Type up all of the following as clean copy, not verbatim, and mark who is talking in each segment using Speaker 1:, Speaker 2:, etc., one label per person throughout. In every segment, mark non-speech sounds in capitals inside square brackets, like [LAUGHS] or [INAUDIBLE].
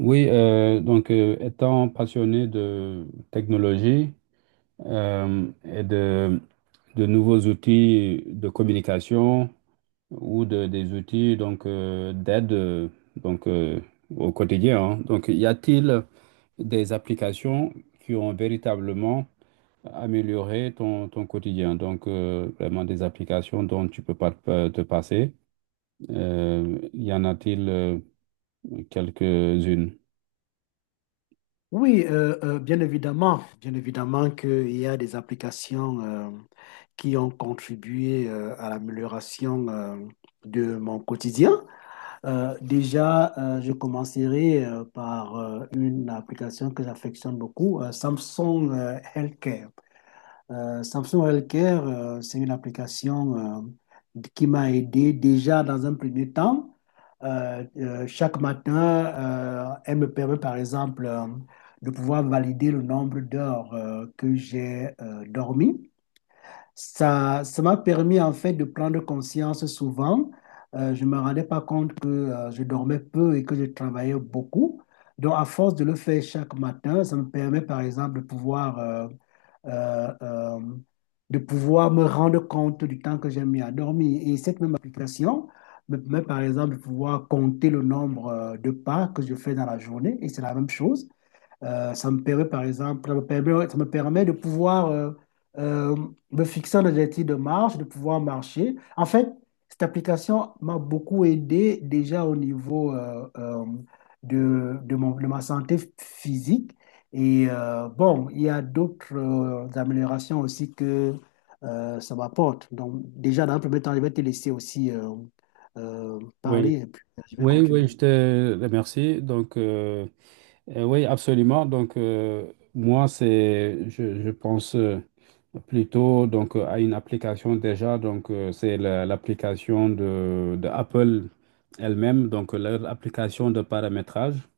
Speaker 1: Oui, donc étant passionné de technologie et de nouveaux outils de communication ou des outils donc d'aide donc au quotidien, hein. Donc y a-t-il des applications qui ont véritablement amélioré ton quotidien? Donc vraiment des applications dont tu peux pas te passer. Y en a-t-il quelques-unes.
Speaker 2: Oui, bien évidemment qu'il y a des applications qui ont contribué à l'amélioration de mon quotidien. Déjà, je commencerai par une application que j'affectionne beaucoup, Samsung Healthcare. Samsung Healthcare, c'est une application qui m'a aidé déjà dans un premier temps. Chaque matin, elle me permet par exemple de pouvoir valider le nombre d'heures que j'ai dormi. Ça m'a permis en fait de prendre conscience souvent. Je ne me rendais pas compte que je dormais peu et que je travaillais beaucoup. Donc, à force de le faire chaque matin, ça me permet par exemple euh, euh, de pouvoir me rendre compte du temps que j'ai mis à dormir. Et cette même application me permet par exemple de pouvoir compter le nombre de pas que je fais dans la journée. Et c'est la même chose. Ça me permet, par exemple, ça me permet, ouais, ça me permet de pouvoir euh, me fixer un objectif de marche, de pouvoir marcher. En fait, cette application m'a beaucoup aidé déjà au niveau de, de ma santé physique. Et bon, il y a d'autres améliorations aussi que ça m'apporte. Donc, déjà, dans un premier temps, je vais te laisser aussi
Speaker 1: Oui,
Speaker 2: parler et puis je vais
Speaker 1: oui,
Speaker 2: continuer.
Speaker 1: je te remercie. Donc, oui, absolument. Donc, moi, je pense plutôt donc à une application déjà. Donc, c'est l'application de Apple elle-même, donc leur application de paramétrage.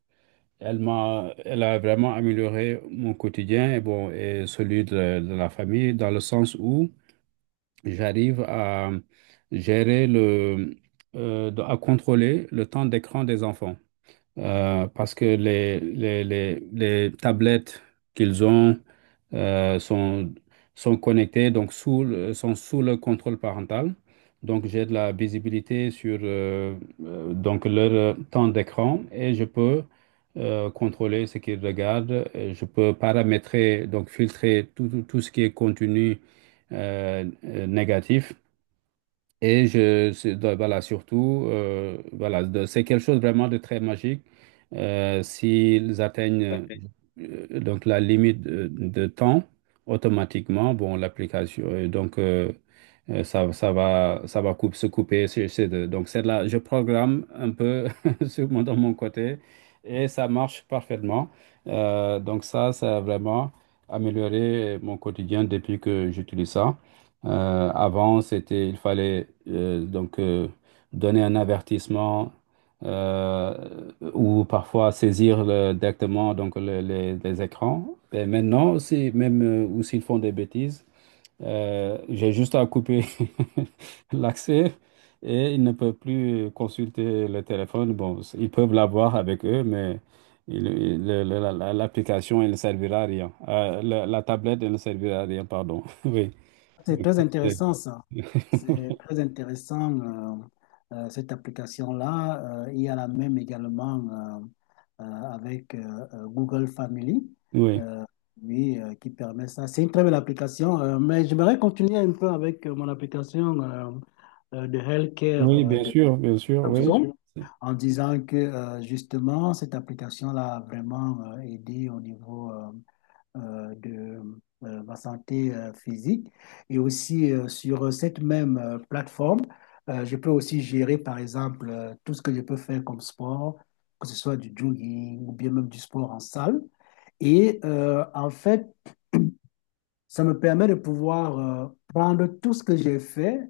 Speaker 1: Elle a vraiment amélioré mon quotidien et bon, et celui de la famille dans le sens où j'arrive à gérer à contrôler le temps d'écran des enfants parce que les tablettes qu'ils ont euh, sont, sont connectées, donc sont sous le contrôle parental. Donc j'ai de la visibilité sur donc leur temps d'écran et je peux contrôler ce qu'ils regardent. Et je peux paramétrer, donc filtrer tout ce qui est contenu négatif. Donc, voilà, surtout, voilà, c'est quelque chose vraiment de très magique. S'ils atteignent donc la limite de temps, automatiquement, bon, l'application, ça va, se couper. C'est donc c'est là, je programme un peu [LAUGHS] sur dans mon côté, et ça marche parfaitement. Donc ça a vraiment amélioré mon quotidien depuis que j'utilise ça. Avant, il fallait donner un avertissement ou parfois directement donc les écrans. Et maintenant aussi, même ou s'ils font des bêtises, j'ai juste à couper [LAUGHS] l'accès, et ils ne peuvent plus consulter le téléphone. Bon, ils peuvent l'avoir avec eux, mais l'application, elle ne servira à rien. La tablette, elle ne servira à rien, pardon. [LAUGHS] Oui.
Speaker 2: C'est
Speaker 1: Donc,
Speaker 2: très
Speaker 1: ça, c'est-
Speaker 2: intéressant ça. C'est
Speaker 1: [LAUGHS]
Speaker 2: très intéressant cette application-là. Il y a la même également avec Google Family,
Speaker 1: Oui,
Speaker 2: euh, oui, qui permet ça. C'est une très belle application, mais j'aimerais continuer un peu avec mon application de healthcare
Speaker 1: oui,
Speaker 2: de
Speaker 1: bien sûr, oui.
Speaker 2: Samsung en disant que justement cette application-là a vraiment aidé au niveau de ma santé physique. Et aussi sur cette même plateforme, je peux aussi gérer, par exemple, tout ce que je peux faire comme sport, que ce soit du jogging ou bien même du sport en salle. Et en fait, ça me permet de pouvoir prendre tout ce que j'ai fait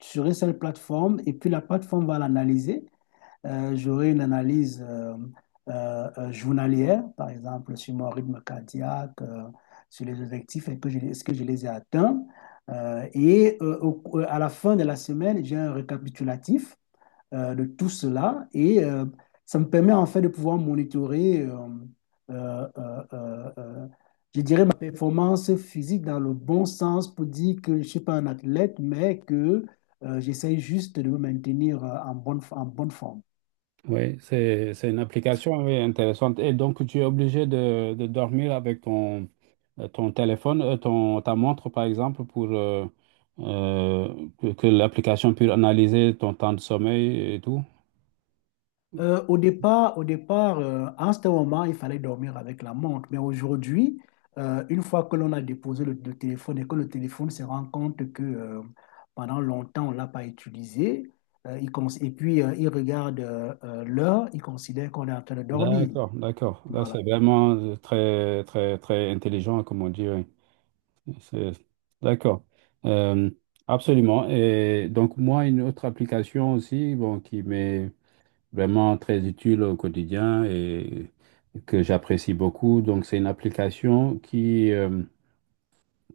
Speaker 2: sur une seule plateforme et puis la plateforme va l'analyser. J'aurai une analyse journalière, par exemple, sur mon rythme cardiaque, sur les objectifs, et que est-ce que je les ai atteints. Et à la fin de la semaine, j'ai un récapitulatif de tout cela et ça me permet en fait de pouvoir monitorer, euh, euh, euh, euh, je dirais, ma performance physique dans le bon sens pour dire que je ne suis pas un athlète, mais que j'essaye juste de me maintenir en bonne forme.
Speaker 1: Oui, c'est une application, oui, intéressante. Et donc, tu es obligé de dormir avec ton, ton téléphone, ta montre, par exemple, pour euh, que l'application puisse analyser ton temps de sommeil et tout.
Speaker 2: Au départ, au départ à un certain moment, il fallait dormir avec la montre. Mais aujourd'hui, une fois que l'on a déposé le téléphone et que le téléphone se rend compte que pendant longtemps, on ne l'a pas utilisé, et puis il regarde l'heure, il considère qu'on est en train de dormir.
Speaker 1: D'accord, d'accord. Là,
Speaker 2: Voilà.
Speaker 1: c'est vraiment très, très, très intelligent, comme on dit. Oui. C'est- D'accord. Euh, Absolument. Et donc, moi, une autre application aussi, bon, qui m'est vraiment très utile au quotidien et que j'apprécie beaucoup. Donc, c'est une application qui, euh,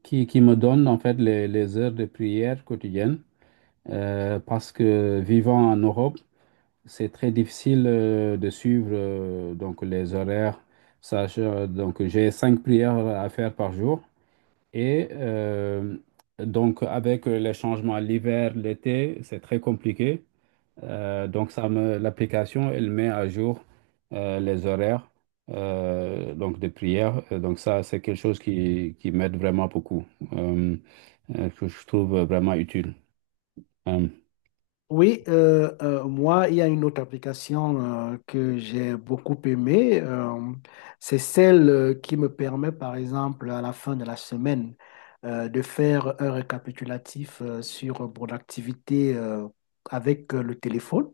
Speaker 1: qui, qui me donne, en fait, les heures de prière quotidienne. Parce que vivant en Europe, c'est très difficile de suivre donc les horaires. Donc j'ai cinq prières à faire par jour et donc avec les changements l'hiver, l'été, c'est très compliqué. Donc ça me L'application, elle met à jour les horaires donc des prières. Donc ça, c'est quelque chose qui m'aide vraiment beaucoup, euh, que je trouve vraiment utile. Euh,
Speaker 2: Oui, moi, il y a une autre application que j'ai beaucoup aimée. C'est celle qui me permet, par exemple, à la fin de la semaine, de faire un récapitulatif sur mon activité avec le téléphone.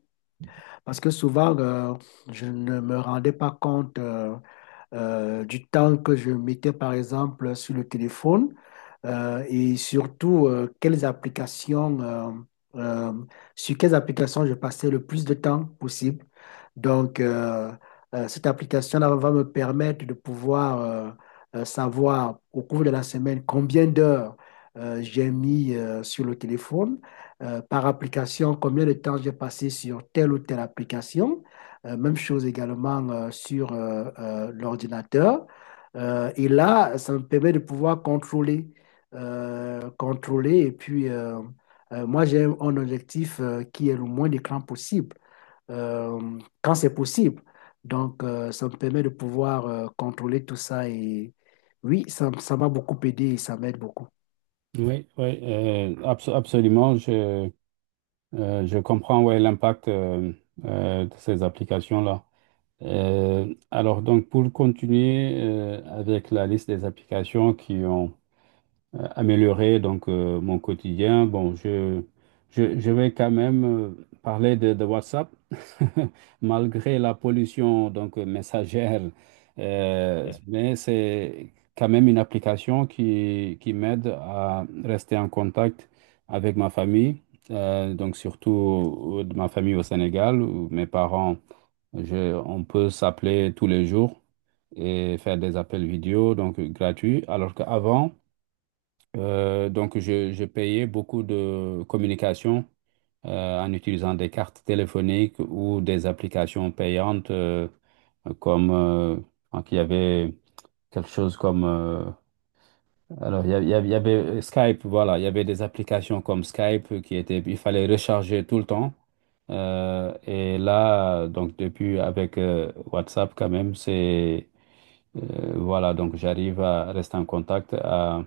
Speaker 2: Parce que souvent, je ne me rendais pas compte. Du temps que je mettais par exemple sur le téléphone et surtout quelles applications, euh, sur quelles applications je passais le plus de temps possible. Donc, cette application-là va me permettre de pouvoir savoir au cours de la semaine combien d'heures j'ai mis sur le téléphone, par application, combien de temps j'ai passé sur telle ou telle application. Même chose également sur l'ordinateur. Et là, ça me permet de pouvoir contrôler, contrôler. Et puis, moi, j'ai un objectif qui est le moins d'écran possible, quand c'est possible. Donc, ça me permet de pouvoir contrôler tout ça. Et oui, ça m'a beaucoup aidé et ça m'aide beaucoup.
Speaker 1: oui, absolument. Je comprends, ouais, l'impact de ces applications-là. Alors donc, pour continuer avec la liste des applications qui ont améliorer donc mon quotidien. Je vais quand même parler de WhatsApp. [LAUGHS] Malgré la pollution donc messagère, mais c'est quand même une application qui m'aide à rester en contact avec ma famille, donc surtout de ma famille au Sénégal, où mes parents, on peut s'appeler tous les jours et faire des appels vidéo, donc gratuits, alors qu'avant, je payais beaucoup de communication en utilisant des cartes téléphoniques ou des applications payantes comme donc il y avait quelque chose comme, il y avait Skype, voilà, il y avait des applications comme Skype qui étaient, il fallait recharger tout le temps. Et là, donc depuis, avec WhatsApp quand même, c'est voilà, donc j'arrive à rester en contact, à,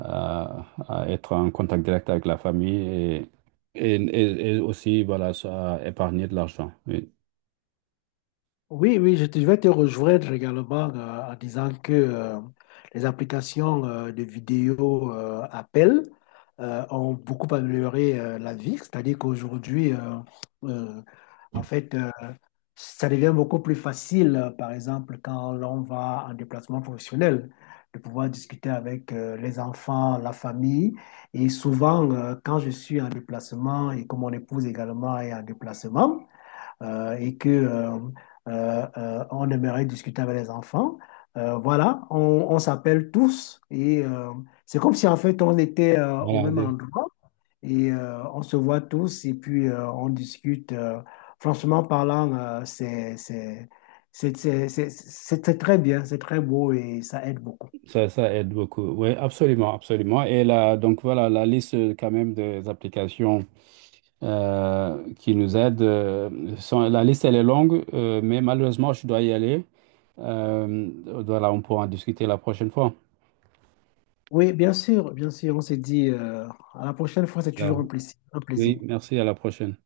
Speaker 1: à- à être en contact direct avec la famille, et aussi, voilà, ça, à épargner de l'argent. Oui.
Speaker 2: Oui, oui, je, je vais te rejoindre également en disant que les applications de vidéo appel ont beaucoup amélioré la vie. C'est-à-dire qu'aujourd'hui, euh, en fait, ça devient beaucoup plus facile, par exemple, quand l'on va en déplacement professionnel, de pouvoir discuter avec les enfants, la famille. Et souvent, quand je suis en déplacement et que mon épouse également est en déplacement, et que on aimerait discuter avec les enfants. Voilà, on s'appelle tous et c'est comme si en fait on était au
Speaker 1: Voilà,
Speaker 2: même
Speaker 1: des-
Speaker 2: endroit et on se voit tous et puis on discute. Franchement parlant, c'est très bien, c'est très beau et ça aide beaucoup.
Speaker 1: Ça, ça aide beaucoup. Oui, absolument, absolument. Et là, donc voilà, la liste quand même des applications qui nous aident, la liste, elle est longue, mais malheureusement, je dois y aller. Euh, voilà, on pourra en discuter la prochaine fois.
Speaker 2: Oui, bien sûr, on s'est dit à la prochaine fois, c'est
Speaker 1: Voilà.
Speaker 2: toujours un plaisir, un plaisir.
Speaker 1: Oui, merci, à la prochaine.